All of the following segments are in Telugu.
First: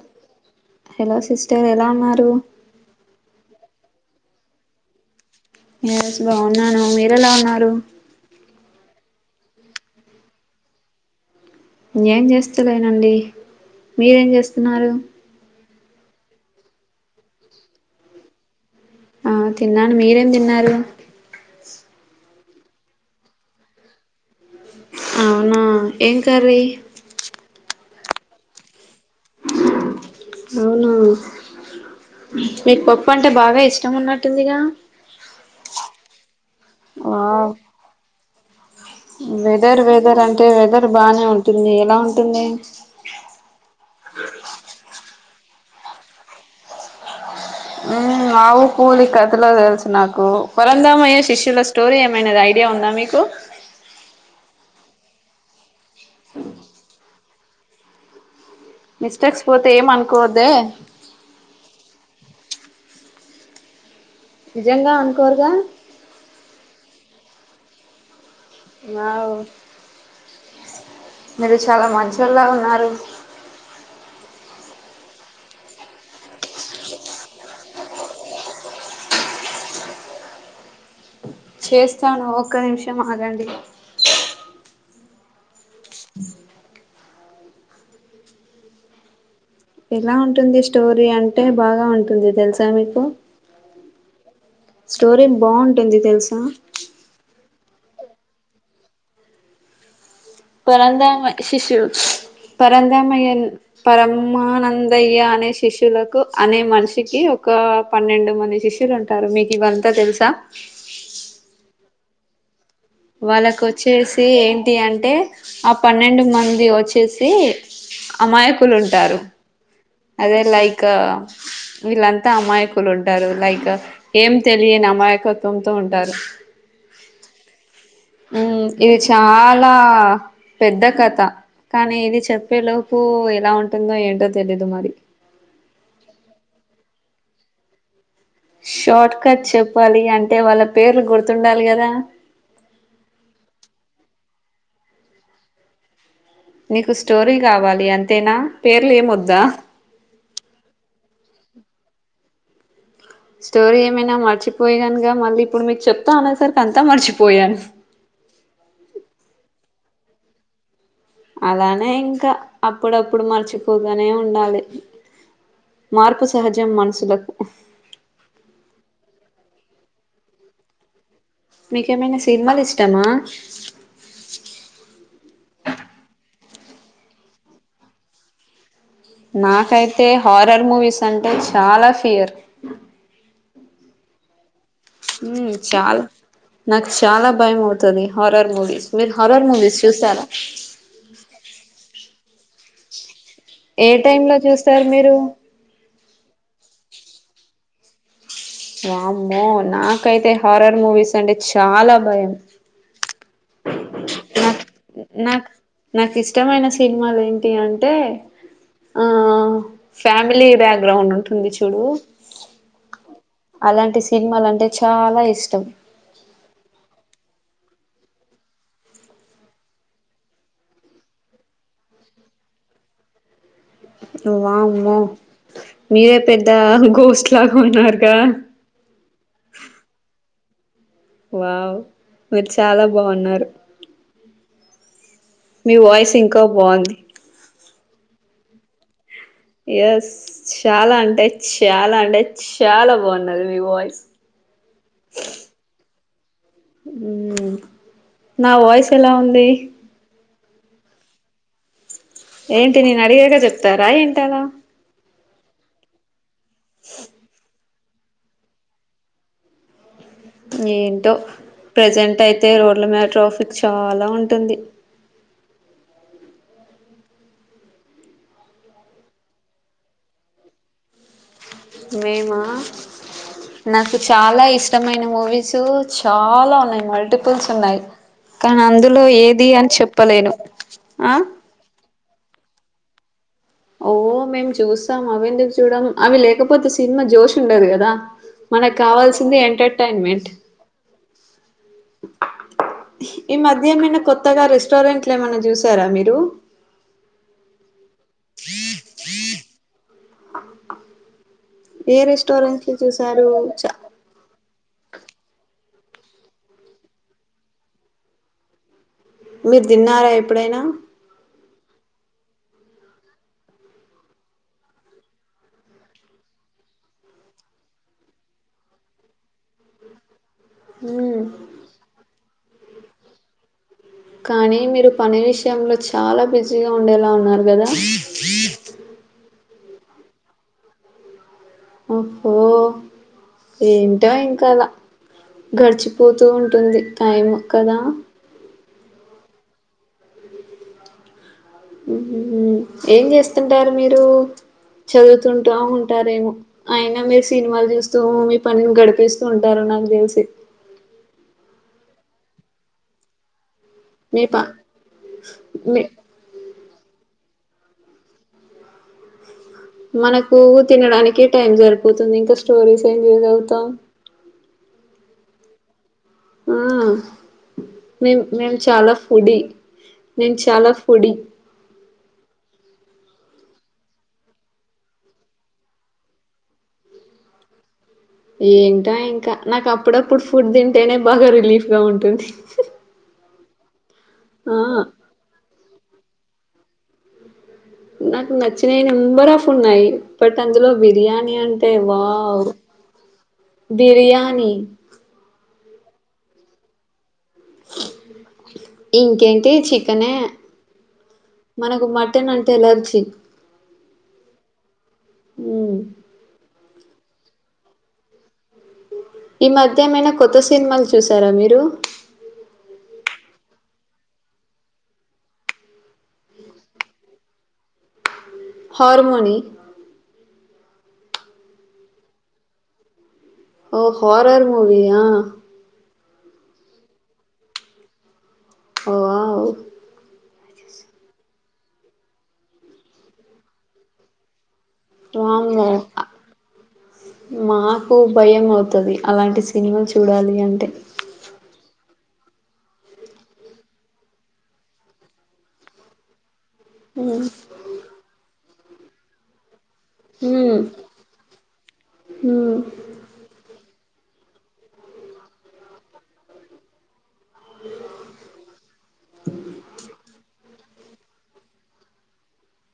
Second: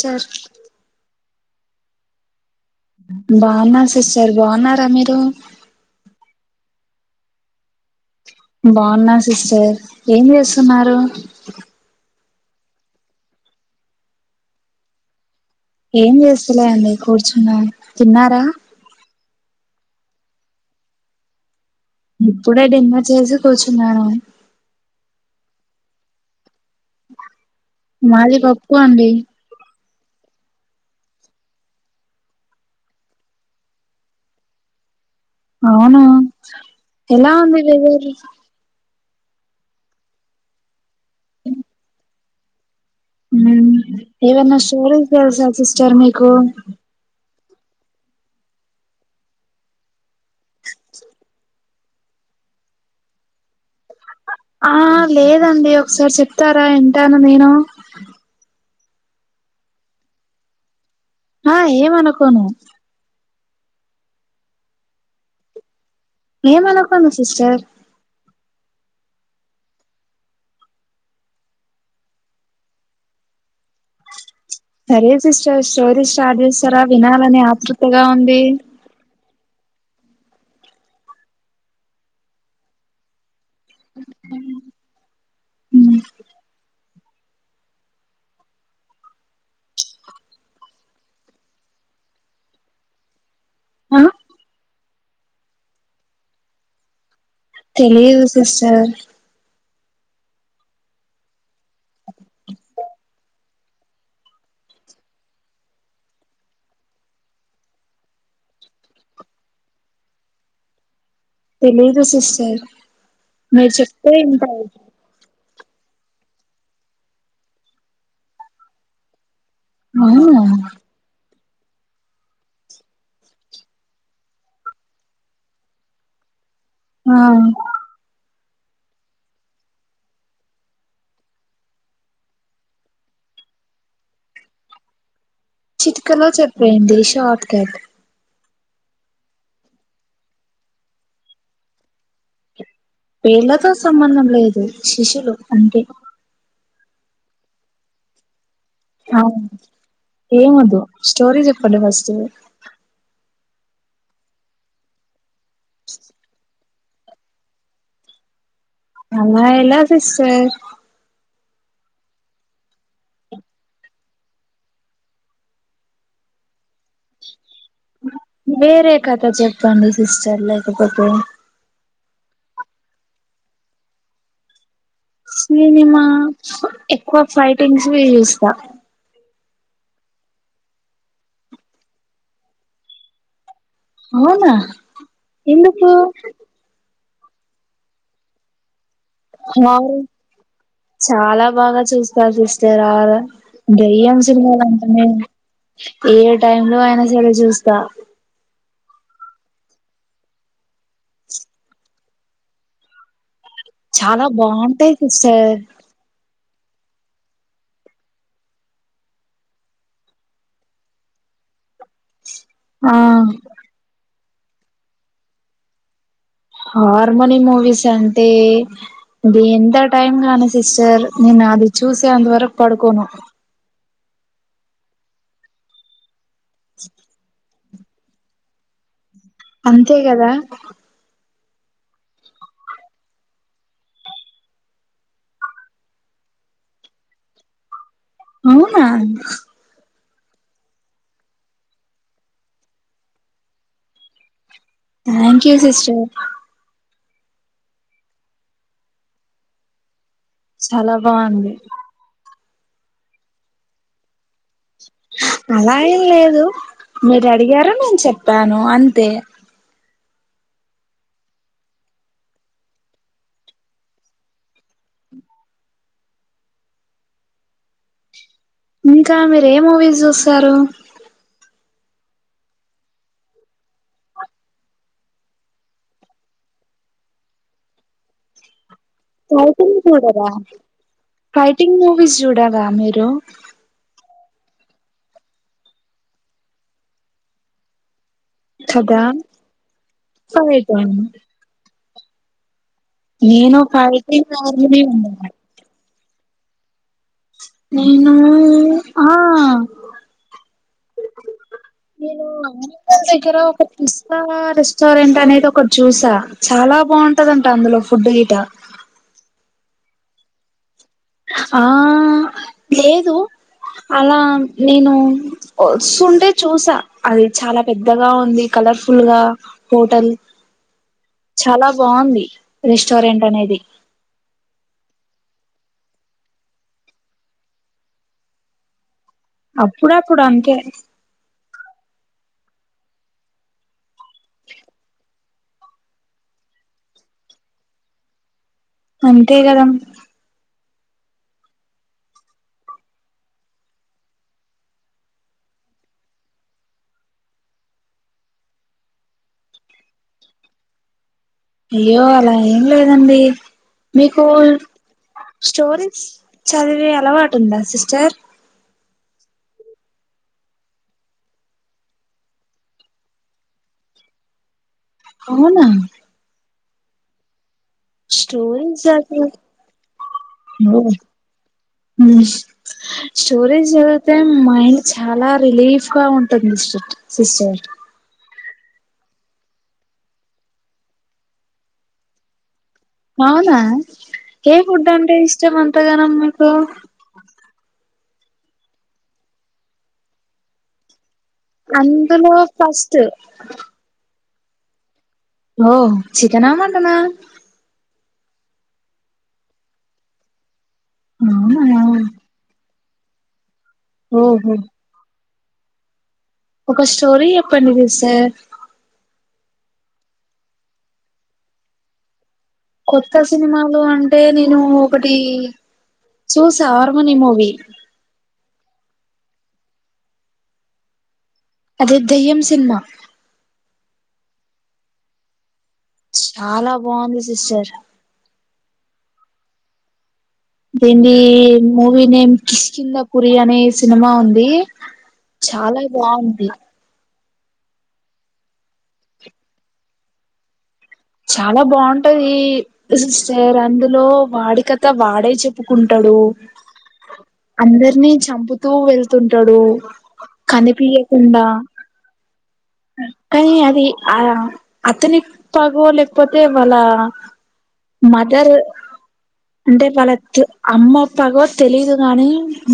సరే హలో సిస్టర్ ఎలా ఉన్నారు బాగున్నాం సిస్టర్ బాగున్నారా మీరు ఎస్ బాగున్నాను మీరెలా ఉన్నారు బాగున్నా సిస్టర్ ఏం చేస్తున్నారు ఏం చేస్తలేనండి మీరేం చేస్తున్నారు ఏం చేస్తలే అండి కూర్చున్న తిన్నారా ఆ తిన్నాను మీరేం తిన్నారు ఇప్పుడే డిన్నర్ చేసి కూర్చున్నాను అవునా ఏం కర్రి మాది పప్పు అండి అవునా మీకు పప్పు అంటే బాగా ఇష్టం ఉన్నట్టుందిగా అవునా ఎలా వావ్ [unintelligible] వెదర్ వెదర్ అంటే వెదర్ బానే ఉంటుంది ఎలా ఉంటుంది మ్మ్ ఏవన్నా స్టోరీ తెల్సా సస్టర్ మీకు మ్మ్ ఆవు, కోడి కథలే తెల్సు నాకు పరందామయ్య శిష్యుల స్టోరి ఏమైన రాయి గే ఉందా మీకు ఆ లేద అండి ఒకసారి చెప్తారా ఇంటాను నేను మిస్టేక్స్ పోతే ఏమ్ అనుకోవ అద్దే ఆ ఏమ్ అనుకోను నిజంగా అనుకోరుగా ఏమ్ అనుకోను సిస్టర్ వావ్వో తెల్సా లో మంచమ్ లో ఉన్నారు సరే సిస్టర్ స్టోరీ స్టార్ట్ చేస్తారా వినాల అని ఆతృతగా ఉంది చేస్తాను ఒక్క నిమిషం ఆగఅండి మ్మ్. ఎలా ఉంటుంది స్టోరీ అంటే బాగా ఉంటుంది తెలుసా మీకు ఆ స్టోరీ బావుంటు ఉంది తెలుసా తెలిదు సిస్టర్ కోరంతా మై ఇషు ఇషు పరందమయ్య పరమానందయ్య అనే శిష్యులకు అనే మనిషికి ఒక పన్నెండు మంది శిష్యులు ఉంటారు మీకు ఇవ అంతా తెలుసా దేయి వాళ్ళకు వచ్చేసి ఏంటి అంటే ఆ పన్నెండు మంద్ మంది వచ్చేసి అమాయకులు ఉంటారు అదే అవునా లైక్ వీళ్ళ అంతా అమాయకులు ఉంటారు లైక్ ఏమ్ తెలియని అమాయకత్వంతో ఉంటారు ఆ ఉ ఇది చాలా పెద్ద కథ కానీ ఇది చెప్పే లోపు ఎలా ఉంటుందో ఏంటో తెలీదు మరి చిట్కలో చెప్పె యండి షాట్ కట్ షార్ట్ కట్ చెప్పాలి అంటే వాళ్ళ పేరు గుర్తు ఉండాలి కదా పేళ్లతో సంబంధం లేదు శిష్యులు అంటే నీకు స్టోరీ కావాలి అంతేనా పేర్లు ఏమ్ వద్దా ఏమ్ వద్దు స్టోరీ చెప్పఅండి ఫస్ట్ స్టోరీ ఏమైనా మర్చిపోయే నాంక మళ్ళీ ఇప్పుడు మీరు చెప్తా అనేసార్ అంతా మరిచిపోయాను అలా ఎలా సిస్టర్ అలానే ఇంకా అప్పుడు అప్పుడు మర్చిపోతనే ఉండాలి మార్పు సహజం మనుసులకు వేరే కథ చెప్పఅండి సిస్టర్ లేకపోతే మీక్ ఎమైన సినిమలు ఇష్టమా సినిమా ఎక్కువ ఫైటింగ్స్ చూస్తా నాకైతే హారర్ మూవీస్ అంటే చాలా ఫియర్ అవునా మ్ ఎందుకు చాలు నాకు చాలా భయం అవుతుఉంది హారర్ మూవీస్ మీరు హారర్ మా మూవీస్ ఊరు చూస్తారా చాలా బాగా చూస్తారు చూస్తే రా రా ఏ దయ్యం టైమ్ లో సిర్మాల్ చూస్తారు అంటే నే మీరు ఏమి టైమ్ లో అయినా సరే చూస్తా వామ్మో నాకైతే హారర్ మూవీస్ అంటే చాలా భయం చాలా నాకు బావుంటాయి నాకు సిస్టర్ నాకు ఇష్టమైన సినిమాలు ఏంటి అంటే ఆ ఫ్యామిలీ బ్యాక్గ్రౌండ్ ఉంటుఉంది చూడు ఆ అలాంటి సినిమాల అంటే చాలా ఇష్టం మ్ హార్మోనీ మూవీస్ అంటే ఎంత టైమ్ గానీ సిస్టర్ నాది చూస్వాన్ వరక్ పడుకోను వామ్మో మీరే పెద్ద గొస్ట్ లాగ్ ఉన్నారుగా అంతే గదా వావ్ మీర్ చాలా బావున్నారు మీ వాయిస్ ఇంకా బావుంది అవునా ఎస్ చ్యాలా అంటే చ్యాలా అంటే చ్యాలా బావున్నది మీ వాయిస్ యస్ థ్యాంక్యు సిస్టర్ ఉమ్ నా వాయిస్ ఎలా ఉంది? చాలా బావుంది ఏంటి నెన్ అడిగాక చెప్తారా ఏంటలా అలా ఏం లేదు మీరడిగారు నేన్ చెప్పాను అంతే ఏంటో ప్రజెంటయితే రోడ్ల మీద ట్రాఫిక్ చాలా ఉంటుంది ఇంకా మీరేం మూవీస్ జూస్తారు? మేమా నాకు చాలా ఇష్టమైన మూవీసూ చాలా ఉన్నాయి మల్టిపుల్స్ ఉన్నాయి. కనన్దురు ఫైటింగ్ చూడరా, ఆ ఫైటింగ్ మూవీస్ చూడరా మీరు? ఓ మేము చూస్తాం అవెందుకు చూడము అవి లేకపోతే సినిమా జోష్ ఉండదు గదా కదా మనక్కావాల్సింది ఎంటర్టన్మెంట్ ఫైటింగ్ ఈ నేను మధ్యేమైనా ఫైటింగ్ కొత్తగా ఆర్మీ రెస్టారెంట్లు ఉన్నాను ఏమన్న చూసారా మీరు నేనూ ఆ ఆ ఆ నేను అమ్ [unintelligible] దగ్గరా ఒక చ- పిస్తా రెస్ రెస్టారెంట్ అనేది ఒకటి చూసా, చాలా బాగుంటదంట అందులో ఫుడ్ గిట్ట మీర్ దిన్నారా ఎప్పుడైనా? ఆ లేదు అలా నేను ఒస్తుంటే చూసా, అది చాలా పెద్దగా ఉంది కల్ లర్ఫుల్ గా హోటల్ మ్మ్ చాలా బాగుంది రెస్టారెంట్ అనేది కానీ మీరు పని విషయంలో చాలా బిజీగా ఉండేలా ఉన్నారు గదా చ్ చ్ అప్పుడప్పుడు అంతే ఒ హో ఎంటో ఇంకలా గడిచిపోతూ ఉంటుంది టైం కదా అంతే గదా ఉమ్ హు, ఏం జేస్తుంటారు మీరు? చదువుతుంటా ఉంటారేమో అయినా మీర్ సినిమాలు జూస్తూ మీ పనిని గడిపేస్తూ ఉంటారన్ నాకు దెల్సి అయ్యో అలా ఏం లేదండి మీ మీకు ప మీ స్టోరీస్ చదివే అలవాటుందా సిస్టర్? మనకు తినడానికే టైం జరిపోతుంది ఇంక స్టోరీస్ ఏం చదువుతాం ఒహో అవునా ఆ మేం మేం స్టోరీస్ చాలా చదివి ఫుడ్డి, నేన్ చాలా ఫుడ్డి ఉమ్ స్టోరీస్ జదివితే మైండ్ చాలా రిలీఫ్ గా ఉంటది మిస్టర్ సిస్టర్ ఏంటో ఇంకా నాకప్పుడప్పుడు ఫుడ్ తింటేనే బాగా రిలీఫ్ గా ఉంటుంది. అవునా, ఏ ఆ ఫుడ్ అంటే ఇష్టం అంతగనం మీకు? నాకు నచ్చిన నెంబర్ ఆఫ్ ఉన్నాయి బట్ అందులో బిర్యానీ బిర్యానిఅంటే అందులో వావ్ ఫస్ట్ బిర్యానీ ఓ చికెనా మటనా ఇంకేంటి చికెనే అవునా మనకు మటన్ అంటే ఎలర్జీ హహ హ ఒక స్టోరి ఏప్పడిది సార్ ఈ మధ్యమైనా కొత్త సినిమాలు చూసారా మీరు కొత్త సినిమాలు అంటే నేను ఒకటి చూసా ఆర్మని మూవీ హార్మోని అదే దయ్యం సినిమా ఓ హారర్ మూవీ ఆ చాలా బాగుంది సిస్టర్ వావ్ దీని మూవీ నేమ్ కిస్కింద పరి అనే సినిమా ఉంది వామ్మో చాలా బాగుంది మాకు భయం అవుతుది అలాంటి సినిమాలు చూడాలి అంటే చాలా బాగుంటది సిస్టర్ అందులో వాడి కథ వాడే చెప్పుకుంటాడు మ్మ్. అందరినీ చంపుతూ వెళ్తుంటాడు మ్మ్. కనిపియకుండా మ్మ్. కానీ అది ఆ అతని పగవ లేకపోతే వాళ్ళ మదర్ అంటే వాళత్ అమ్మ పగో తెలిదు గాని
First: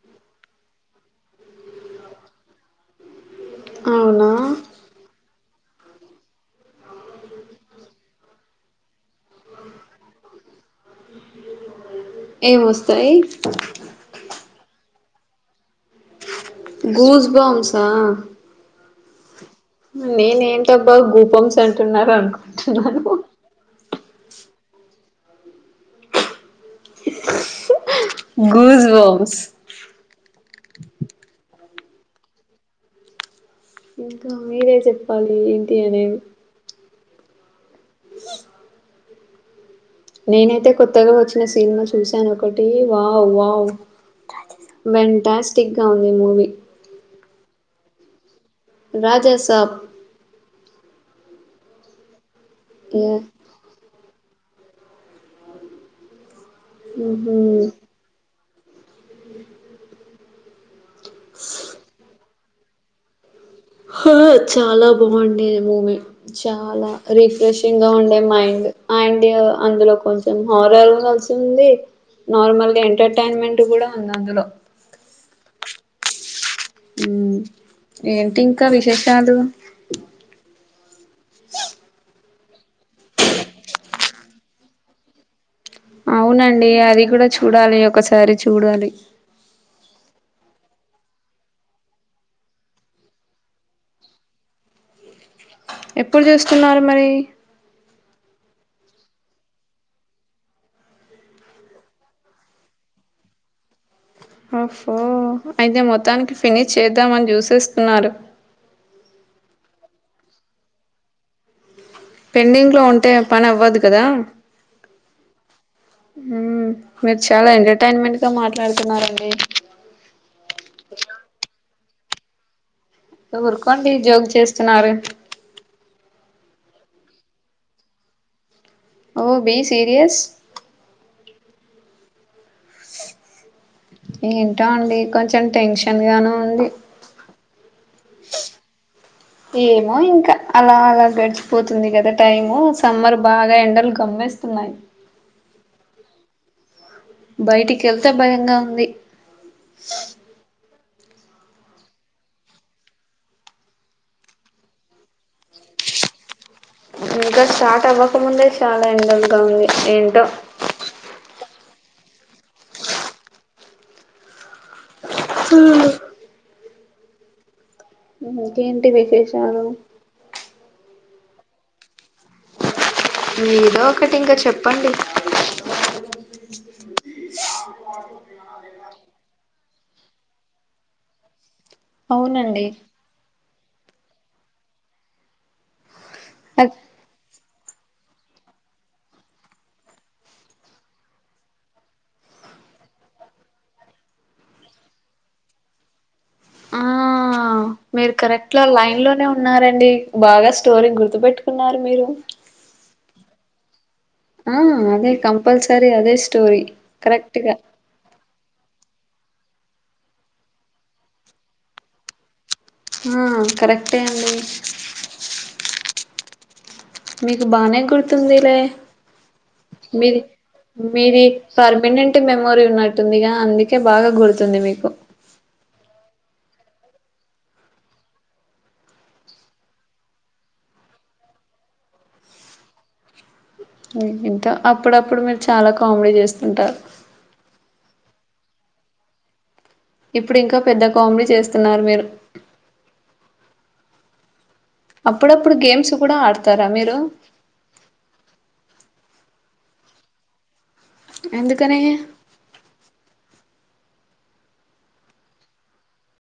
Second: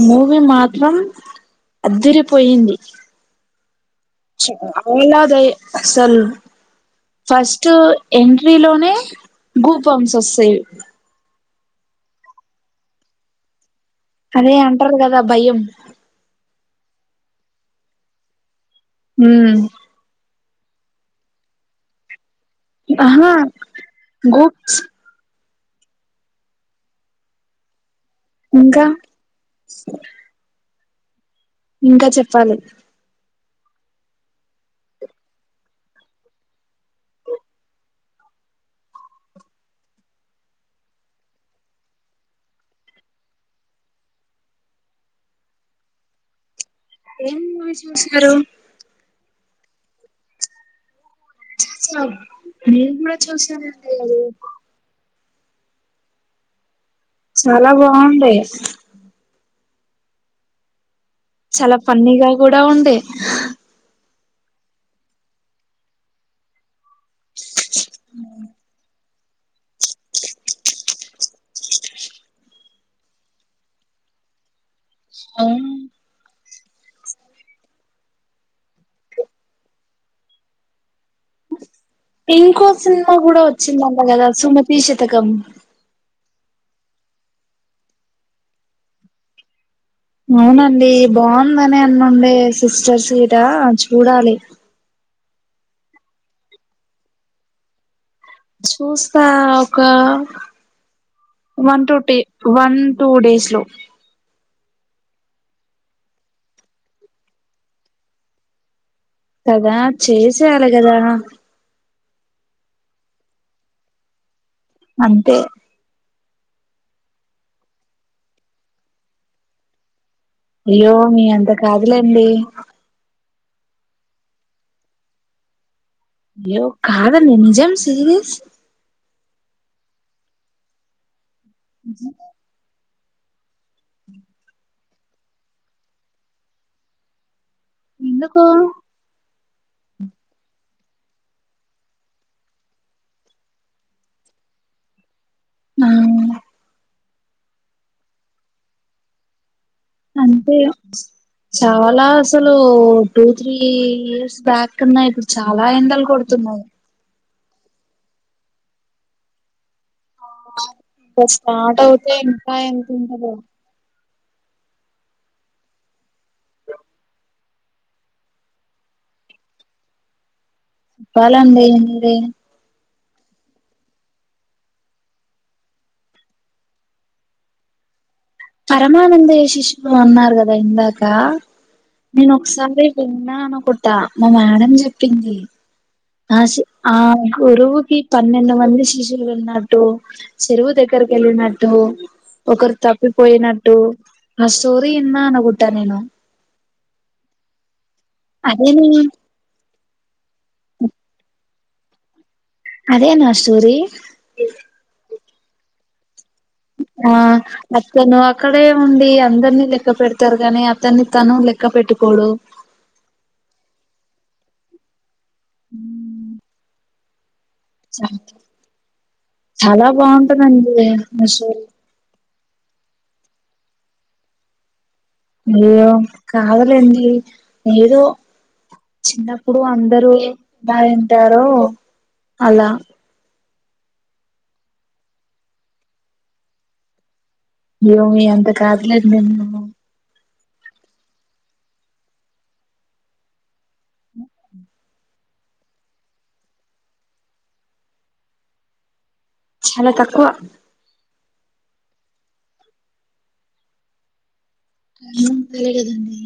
మూవీ మాత్రం అదిర పోయింది అవునా చాలా అసలు ఫస్ట్ ఎంట్రీ లోనే గూస్ బమ్స్ ఏ మస్త ఏయి అదే అంటారు కదా భయం గూస్ బామ్సా హ్మ్మ్ నేనే ఏంటబ్ బా గూపమ్స్ అంటున్నారు అనుకుంటున్నాను ఆహా గూప్స్ గుూజ ఇంకా బంస్ ఇంకా చెప్పాలి ఇంకా మీరే చెప్పాలి ఏంటి అనే అ నేనైతే కొత్తగా వచ్చిన సినిమా చూశాను ఒకటి వావ్ వావ్ వెంటాస్టిక్ గా ఉంది మూవీ ఏం చూసారు రాజసప్ నేను కూడా చూసానుదు చాలా బాగుండయి చాలా పన్నగా కూడా ఉండే చాలా బాగుండేది మూమిీ చాలా రిఫ్రెష్ ము్యంగా ఉండే మాండ్ ఆండ్ అందులో కొంచెం హోరర్ల్సి ఉంది నార్మల్ గా ఎంటర్టైన్మెంట్ కూడా ఉంది అందులో అవును ఏంటి ఇంకా విశేషాలు ఇంకో సినిమా కూడా వచ్చిందంటా కదా సుమతి శతకం అవునండి అది కూడా చూడాలి ఒకసారి చూడాలి అవునండి బాగుందనే అన్నుండే సిస్టర్ సీటా చూడాలి ఎప్పుడు చూస్తున్నారు మరి చూస్తా ఒక వన్ టూ టి వన్ టూ డేస్ లో ఓఫో అయితే మొత్తానికి ఫినిష్ చేద్దామని చూసేస్తున్నారు కదా చేసేయాలె కదా పెండింగ్ లో ఉంటే పనవ్వదు కదా అంతే హు మీరు చాలా ఎంటర్టైన్మెంట్ గా మాట్లాడుతున్నారండి అయ్యో మీ అంత కాదులేండి ఊరుకోండి జోక్ చేస్తున్నారు యో కదండి నిజం సీరియస్ ఓ బి సీరియస్ ఏంటో అండి కొంచెం టెన్షన్ గాను ఉంది ఎందుకు ఏమో ఇంకా అలా లా గడిచిపోతుంది కదా టైము సమ్మర్ బాగా ఎండలు కమేస్తున్నాయి ఆ బయటికేళ్తే భయంగా ఉంది అంతే చాలా అసలు టూ త్రీ ఇయర్స్ బ్యాక్ కన్నా ఇప్పుడు చాలా ఎండలు కొడుతున్నాయి ఇంకా స్టార్ట్ అవ్వకముందే చాలా ఎండల్గా ఉంది ఏంటో ఆ ఇంకా స్టార్ట్ అవుతే ఇంకా ఎంతుంటదో హ్ ఇంకేంటి విశేషాలు ప్పాలండి మీరే మీదో ఒకటి ఇంక చెప్పండి పరామానందయ్య శిశులు అన్నారు కదా ఇందాకా నేను అవునండి ఒకసారి విన్నా అనుకుంటా మా మ్యాడమ్ చెప్పింది ఆ షి అద్ ఆ గురువుకి పన్నెండు మంది శిష్యులు ఉన్నట్టు చెరువు దగ్గరికేళ్ళినట్టు ఒకరు తప్పిపోయినట్టు ఆ స్టోరీ ఇన్నా అనుకుంటా నేను ఆ మీరు కరెక్ట్ ల అదేని లైన్ లోనే ఉన్నారండి బాగా స్టోరీ గుర్తు పెట్టుకున్నారు మీరు అదేనా స్టోరీ ఆ అదే కంపల్సరి అదే స్ ఆ అక్క నో అక్ అక్కడే ఉండి అందరినీ లెక్క పెడతారు గానీ అతన్ని తను లెక్క పెట్టుకోడు ఆ కరెక్టే అండి హ్ మీకు బానే గుర్తుందిలే చాలా మీది బాగుంటదండి మీది అసలు పర్మినెంట్ మేమ్ మోరి ఉన్నట్టుందిగా అందుకే బాగా గుర్తుంది మీకు అయ్యో కాదులేండి ఏదో చిన్నప్పుడు అందరు ఎలా వింటారో అలా ఇంట అప్పుడప్పుడు మీరు చాలా కామెడీ చేస్తుంటారు అ అంత కాదులెండి మేము ఇప్పుడు ఇంక పెద్ద కామెడీ చేస్తున్నారు మీరు అ అప్పుడప్పుడు గేమ్స్ కూడ ఆడతార మీరు చాల తక్కువ ఎందుకనీ ఎం లేదండి